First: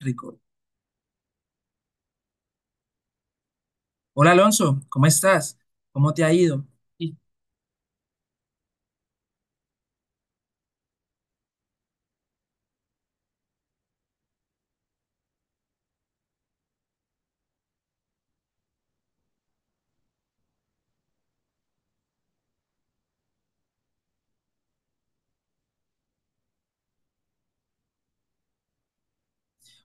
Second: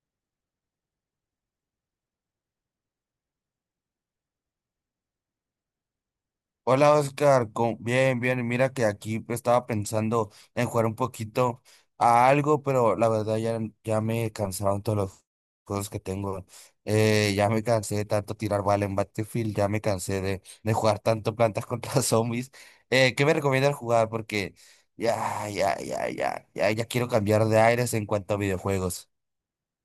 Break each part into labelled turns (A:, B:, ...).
A: Rico. Hola Alonso, ¿cómo estás? ¿Cómo te ha ido?
B: Hola
A: Y,
B: Oscar, bien, bien, mira que aquí estaba pensando en jugar un poquito a algo, pero la verdad ya me cansaron todos los juegos que tengo. Ya me cansé de tanto tirar bala en Battlefield, ya me cansé de jugar tanto plantas contra zombies. ¿Qué me recomiendas jugar? Porque ya quiero cambiar de aires en cuanto a videojuegos.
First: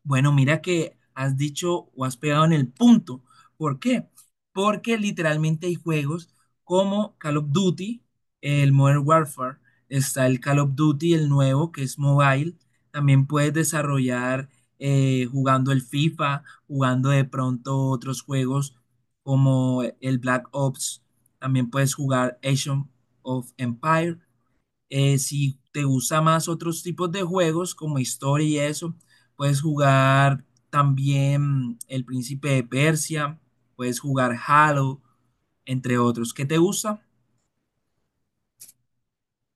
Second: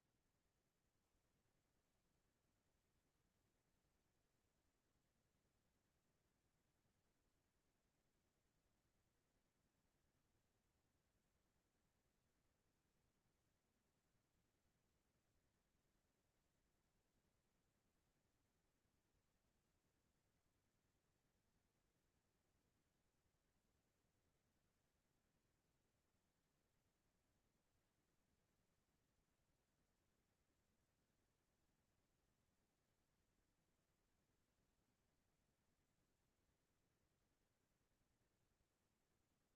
A: Bueno, mira que has dicho o has pegado en el punto. ¿Por qué? Porque literalmente hay juegos como Call of Duty, el Modern Warfare, está el Call of Duty, el nuevo, que es mobile. También puedes desarrollar jugando el FIFA, jugando de pronto otros juegos como el Black Ops. También puedes jugar Age of Empire. Si te gusta más otros tipos de juegos como historia y eso, puedes jugar también El Príncipe de Persia, puedes jugar Halo, entre otros. ¿Qué te gusta?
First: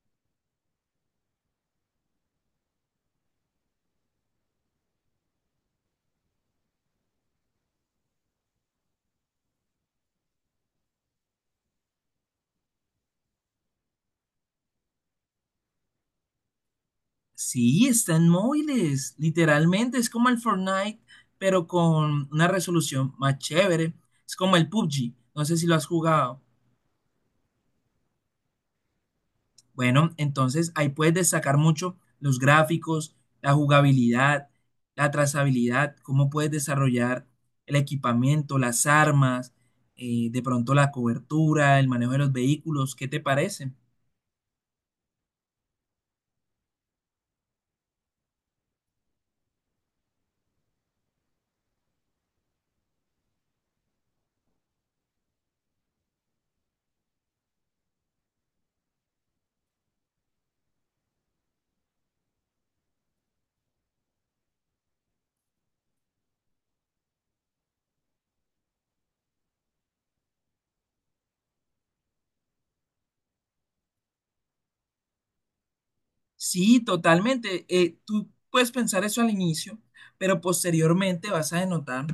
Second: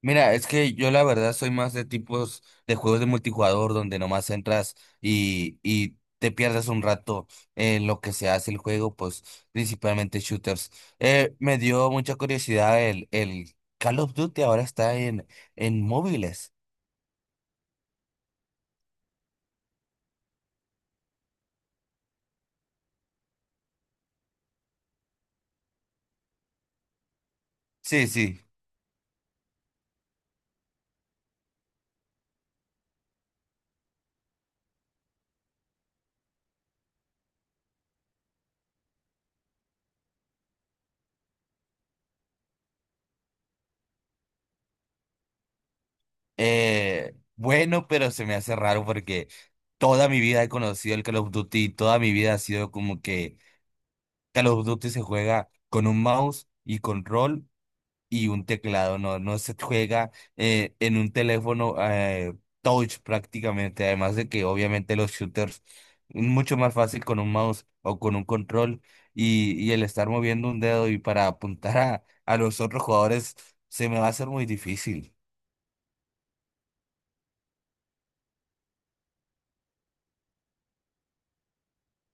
B: Mira, es que yo la verdad soy más de tipos de juegos de multijugador donde nomás entras y te pierdes un rato en lo que se hace el juego, pues principalmente shooters. Me dio mucha curiosidad el Call of Duty ahora está en móviles.
A: Sí, está en móviles, literalmente es como el Fortnite, pero con una resolución más chévere. Es como el PUBG, no sé si lo has jugado.
B: Sí, sí.
A: Bueno, entonces ahí puedes destacar mucho los gráficos, la jugabilidad, la trazabilidad, cómo puedes desarrollar el equipamiento, las armas, de pronto la cobertura, el manejo de los vehículos. ¿Qué te parece?
B: Bueno, pero se me hace raro porque toda mi vida he conocido el Call of Duty y toda mi vida ha sido como que Call of Duty se juega con un mouse y control y un teclado, no se juega en un teléfono, touch prácticamente, además de que obviamente los shooters mucho más fácil con un mouse o con un control y el estar moviendo un dedo y para apuntar a los otros jugadores se me va a hacer muy difícil.
A: Sí, totalmente. Tú puedes pensar eso al inicio, pero posteriormente vas a denotar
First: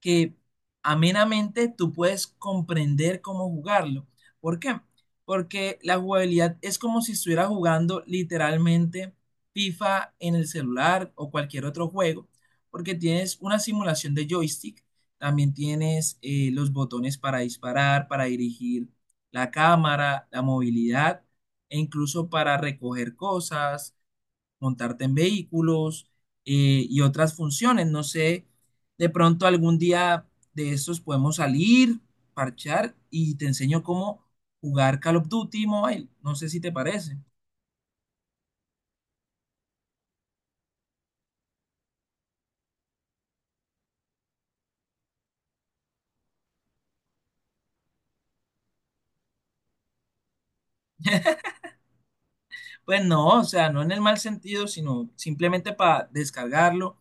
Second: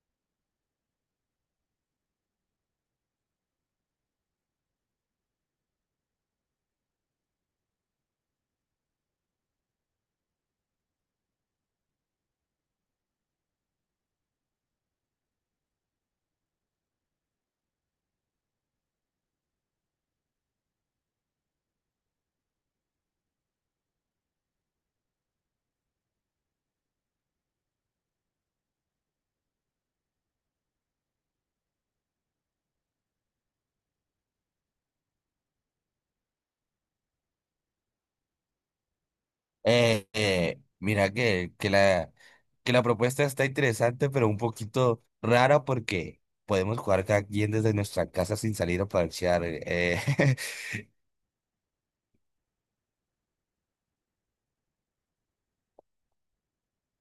A: que amenamente tú puedes comprender cómo jugarlo. ¿Por qué? Porque la jugabilidad es como si estuvieras jugando literalmente FIFA en el celular o cualquier otro juego, porque tienes una simulación de joystick, también tienes los botones para disparar, para dirigir la cámara, la movilidad e incluso para recoger cosas, montarte en vehículos y otras funciones. No sé, de pronto algún día de estos podemos salir, parchar y te enseño cómo jugar Call of Duty Mobile. No sé si te parece.
B: Mira que la propuesta está interesante, pero un poquito rara porque podemos jugar cada quien desde nuestra casa sin salir a parchear.
A: Pues no, o sea, no en el mal sentido, sino simplemente para descargarlo,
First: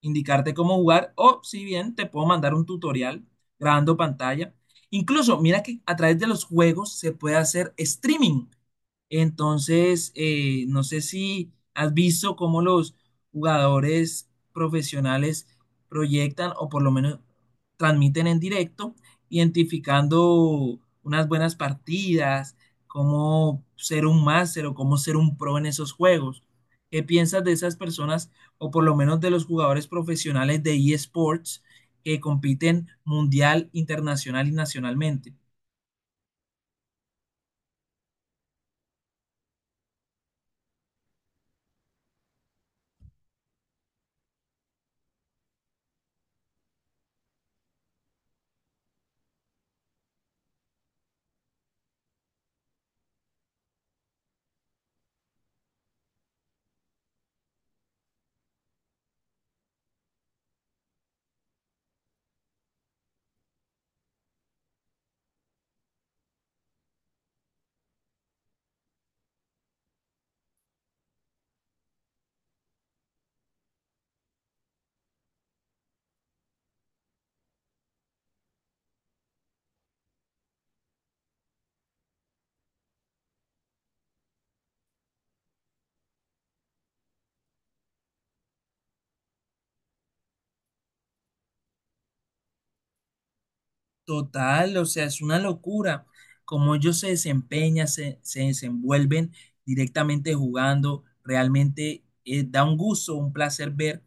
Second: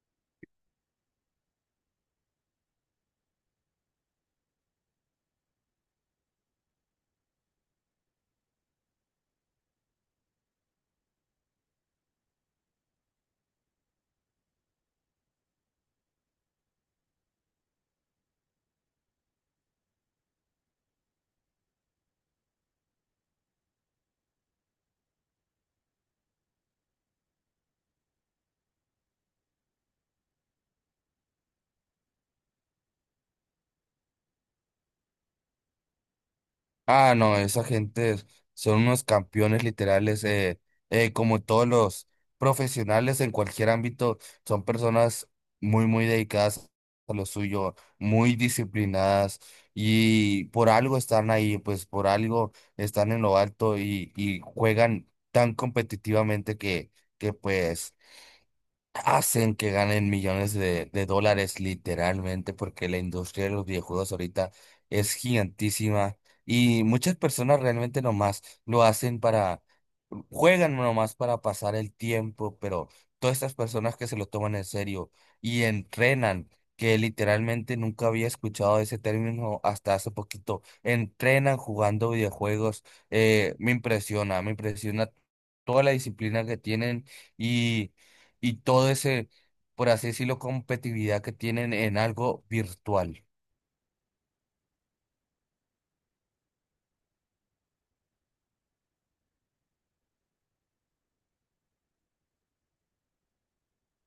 A: indicarte cómo jugar, o si bien te puedo mandar un tutorial grabando pantalla. Incluso, mira que a través de los juegos se puede hacer streaming. Entonces, no sé si has visto cómo los jugadores profesionales proyectan o por lo menos transmiten en directo, identificando unas buenas partidas, cómo ser un máster o cómo ser un pro en esos juegos. ¿Qué piensas de esas personas o por lo menos de los jugadores profesionales de eSports que compiten mundial, internacional y nacionalmente?
B: Ah, no, esa gente son unos campeones literales, como todos los profesionales en cualquier ámbito, son personas muy, muy dedicadas a lo suyo, muy disciplinadas y por algo están ahí, pues por algo están en lo alto y juegan tan competitivamente que pues hacen que ganen millones de dólares literalmente porque la industria de los videojuegos ahorita es gigantísima y muchas personas realmente nomás lo hacen para, juegan nomás para pasar el tiempo, pero todas estas personas que se lo toman en serio y entrenan, que literalmente nunca había escuchado ese término hasta hace poquito, entrenan jugando videojuegos. Me impresiona, me impresiona toda la disciplina que tienen. Y y todo ese, por así decirlo, competitividad que tienen en algo virtual.
A: Total, o sea, es una locura cómo ellos se desempeñan, se desenvuelven directamente jugando, realmente da un gusto, un placer ver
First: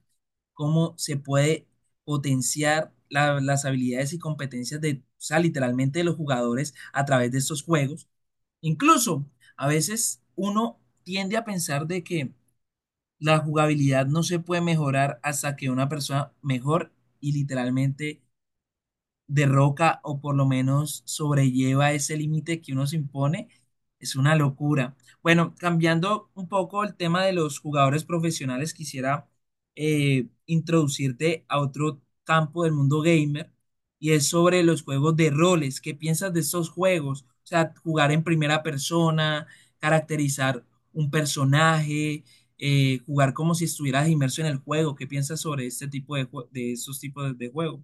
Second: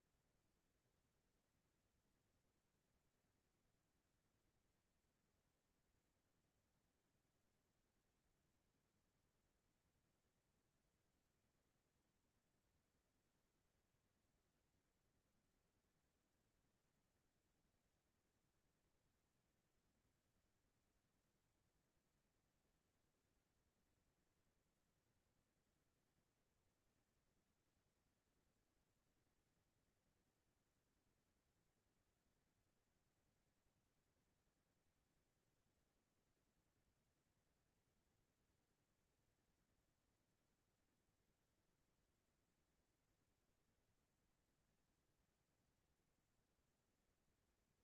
A: cómo se puede potenciar las habilidades y competencias de, o sea, literalmente de los jugadores a través de estos juegos. Incluso a veces uno tiende a pensar de que la jugabilidad no se puede mejorar hasta que una persona mejor y literalmente derroca o por lo menos sobrelleva ese límite que uno se impone. Es una locura. Bueno, cambiando un poco el tema de los jugadores profesionales, quisiera introducirte a otro campo del mundo gamer y es sobre los juegos de roles. ¿Qué piensas de esos juegos? O sea, jugar en primera persona, caracterizar un personaje, jugar como si estuvieras inmerso en el juego. ¿Qué piensas sobre este tipo de esos tipos de juegos?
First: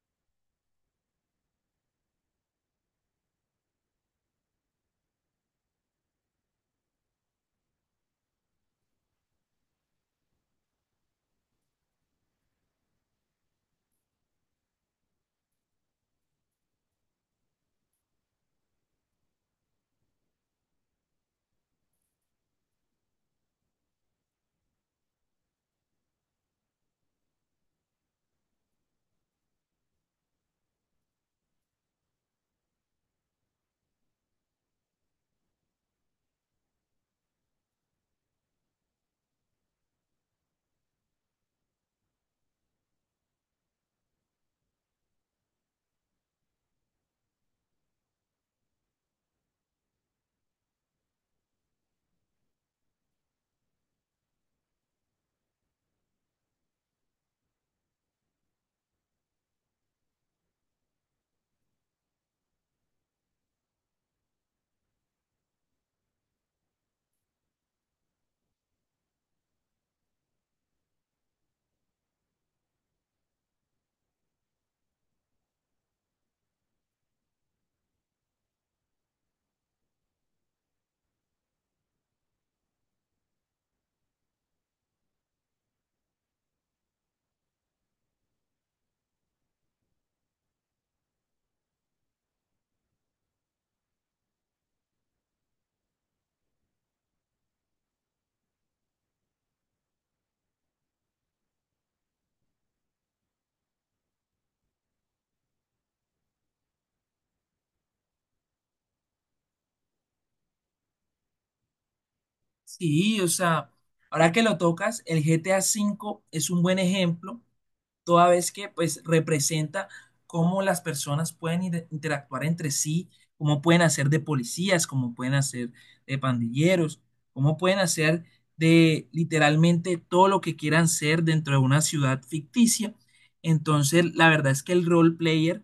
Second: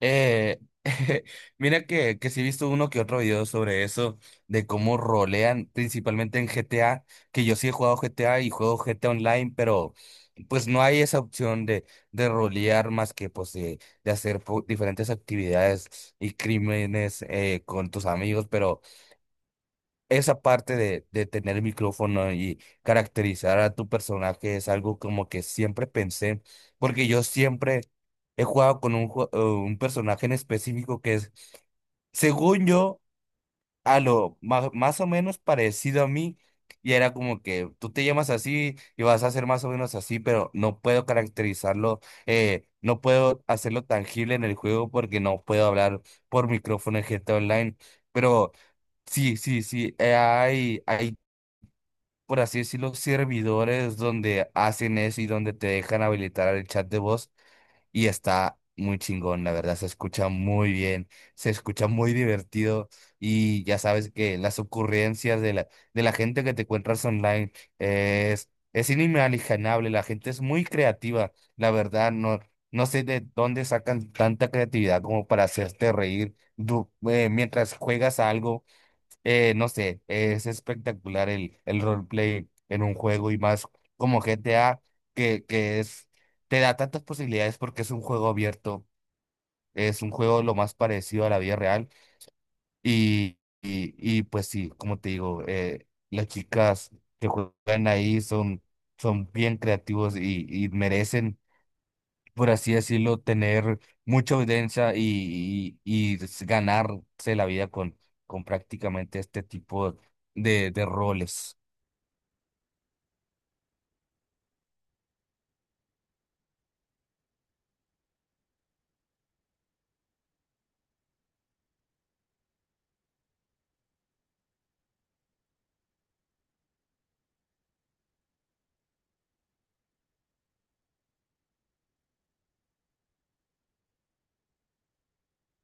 B: Eh, Mira que sí he visto uno que otro video sobre eso, de cómo rolean, principalmente en GTA, que yo sí he jugado GTA y juego GTA Online, pero pues no hay esa opción de rolear más que pues de hacer diferentes actividades y crímenes con tus amigos, pero esa parte de tener el micrófono y caracterizar a tu personaje es algo como que siempre pensé, porque yo siempre he jugado con un personaje en específico que es, según yo, a lo más, más o menos parecido a mí, y era como que tú te llamas así y vas a ser más o menos así, pero no puedo caracterizarlo. No puedo hacerlo tangible en el juego porque no puedo hablar por micrófono en GTA Online, pero... Sí, sí, sí. Hay, por así decirlo, servidores donde hacen eso y donde te dejan habilitar el chat de voz y está muy chingón, la verdad, se escucha muy bien, se escucha muy divertido y ya sabes que las ocurrencias de de la gente que te encuentras online es inimaginable. La gente es muy creativa, la verdad. No, no sé de dónde sacan tanta creatividad como para hacerte reír mientras juegas a algo. No sé, es espectacular el roleplay en un juego y más como GTA, que es, te da tantas posibilidades porque es un juego abierto, es un juego lo más parecido a la vida real y pues sí, como te digo, las chicas que juegan ahí son, son bien creativos y merecen, por así decirlo, tener mucha audiencia ganarse la vida con prácticamente este tipo de roles.
A: Sí, o sea, ahora que lo tocas, el GTA V es un buen ejemplo toda vez que pues representa cómo las personas pueden interactuar entre sí, cómo pueden hacer de policías, cómo pueden hacer de pandilleros, cómo pueden hacer de literalmente todo lo que quieran ser dentro de una ciudad ficticia. Entonces, la verdad es que el role player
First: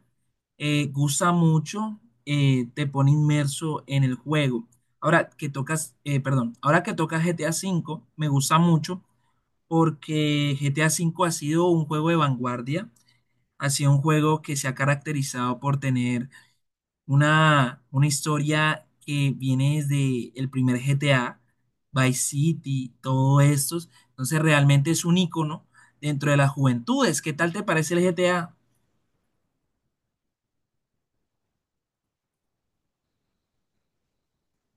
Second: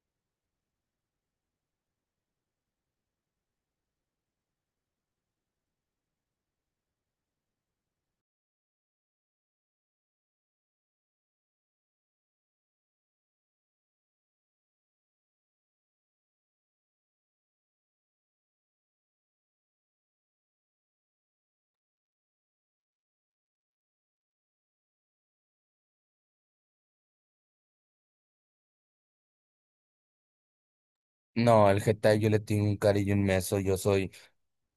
A: gusta mucho, te pone inmerso en el juego. Ahora que tocas, perdón, ahora que tocas GTA V, me gusta mucho porque GTA V ha sido un juego de vanguardia, ha sido un juego que se ha caracterizado por tener una historia que viene desde el primer GTA, Vice City, todos estos. Entonces realmente es un icono dentro de las juventudes. ¿Qué tal te parece el GTA?
B: No, al Getafe yo le tengo un cariño inmenso, yo soy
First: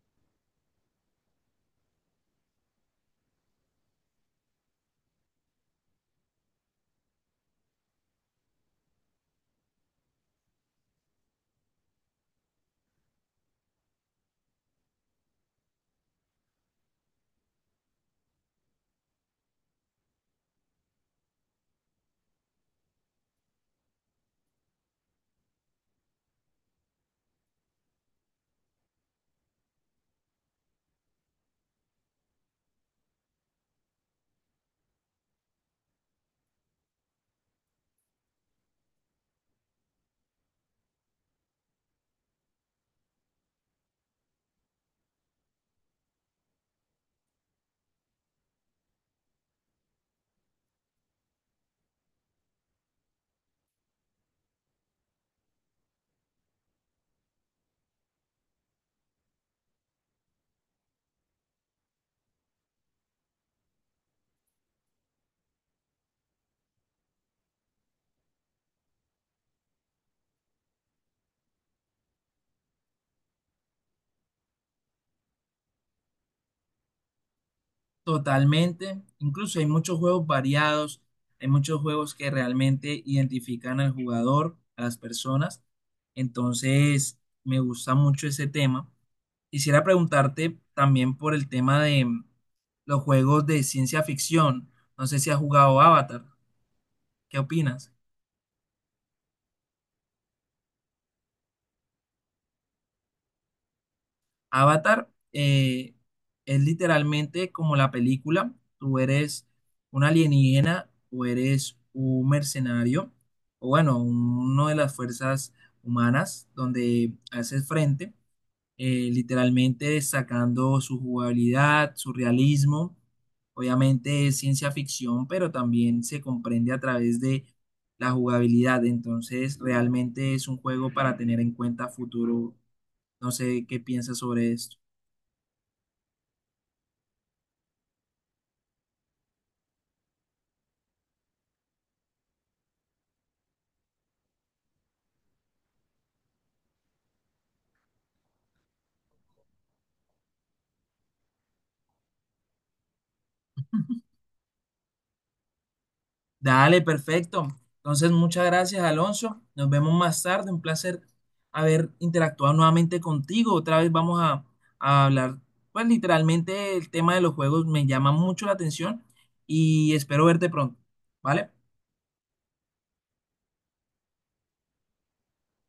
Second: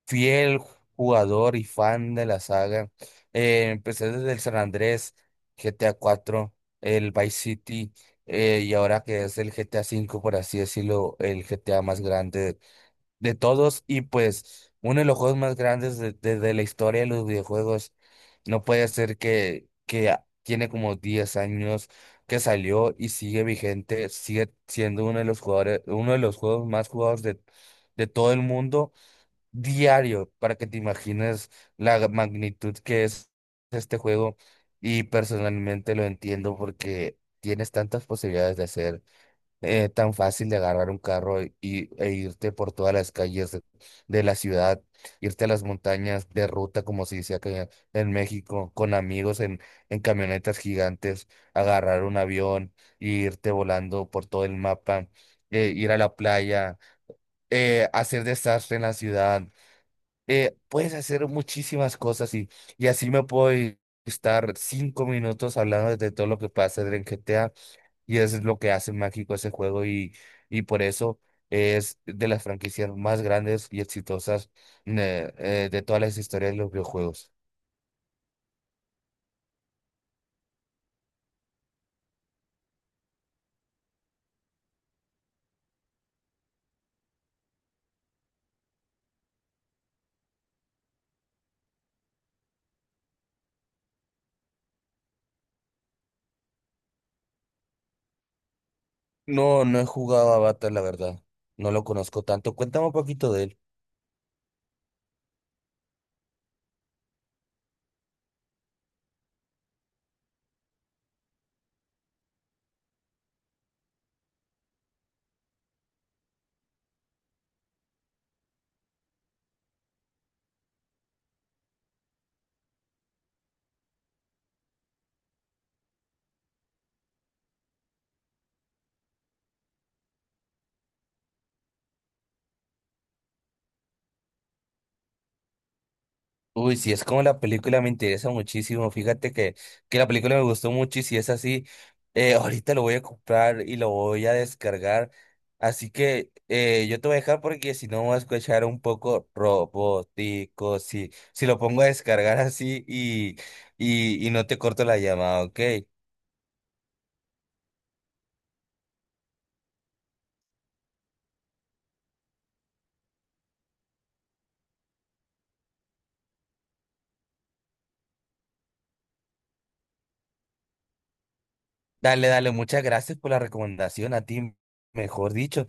B: fiel jugador y fan de la saga. Empecé desde el San Andrés, GTA cuatro, el Vice City, y ahora que es el GTA cinco, por así decirlo, el GTA más grande de todos y pues uno de los juegos más grandes de la historia de los videojuegos. No puede ser que, tiene como 10 años que salió y sigue vigente, sigue siendo uno de los jugadores, uno de los juegos más jugados de todo el mundo diario, para que te imagines la magnitud que es este juego. Y personalmente lo entiendo porque tienes tantas posibilidades de hacer. Tan fácil de agarrar un carro e irte por todas las calles de la ciudad, irte a las montañas de ruta, como se dice acá en México, con amigos en camionetas gigantes, agarrar un avión e irte volando por todo el mapa, ir a la playa, hacer desastre en la ciudad. Puedes hacer muchísimas cosas y así estar 5 minutos hablando de todo lo que pasa en GTA y eso es lo que hace mágico ese juego y por eso es de las franquicias más grandes y exitosas. De todas las historias de los videojuegos.
A: Totalmente. Incluso hay muchos juegos variados, hay muchos juegos que realmente identifican al jugador, a las personas. Entonces, me gusta mucho ese tema. Quisiera preguntarte también por el tema de los juegos de ciencia ficción. No sé si has jugado Avatar. ¿Qué opinas?
B: No, no he jugado a Avatar, la verdad. No lo conozco tanto. Cuéntame un poquito de él.
A: Avatar es literalmente como la película. Tú eres un alienígena o eres un mercenario, o bueno, uno de las fuerzas humanas donde haces frente, literalmente sacando su jugabilidad, su realismo. Obviamente es ciencia ficción, pero también se comprende a través de la jugabilidad. Entonces, realmente es un juego para tener en cuenta a futuro. No sé qué piensas sobre esto.
B: Uy, si es como la película me interesa muchísimo. Fíjate que la película me gustó mucho y si es así, ahorita lo voy a comprar y lo voy a descargar. Así que yo te voy a dejar porque si no voy a escuchar un poco robótico. Si, si lo pongo a descargar así y no te corto la llamada, ¿ok?
A: Dale, perfecto. Entonces, muchas gracias, Alonso. Nos vemos más tarde. Un placer haber interactuado nuevamente contigo. Otra vez vamos a hablar, pues literalmente el tema de los juegos me llama mucho la atención y espero verte pronto. ¿Vale?
B: Dale, dale, muchas gracias por la recomendación a ti, mejor dicho.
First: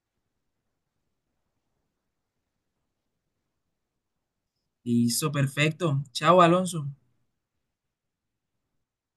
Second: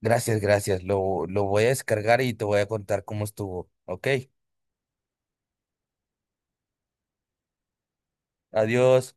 B: Gracias, gracias. Lo voy a descargar y te voy a contar cómo estuvo, ¿ok?
A: Listo, perfecto. Chao, Alonso.
B: Adiós.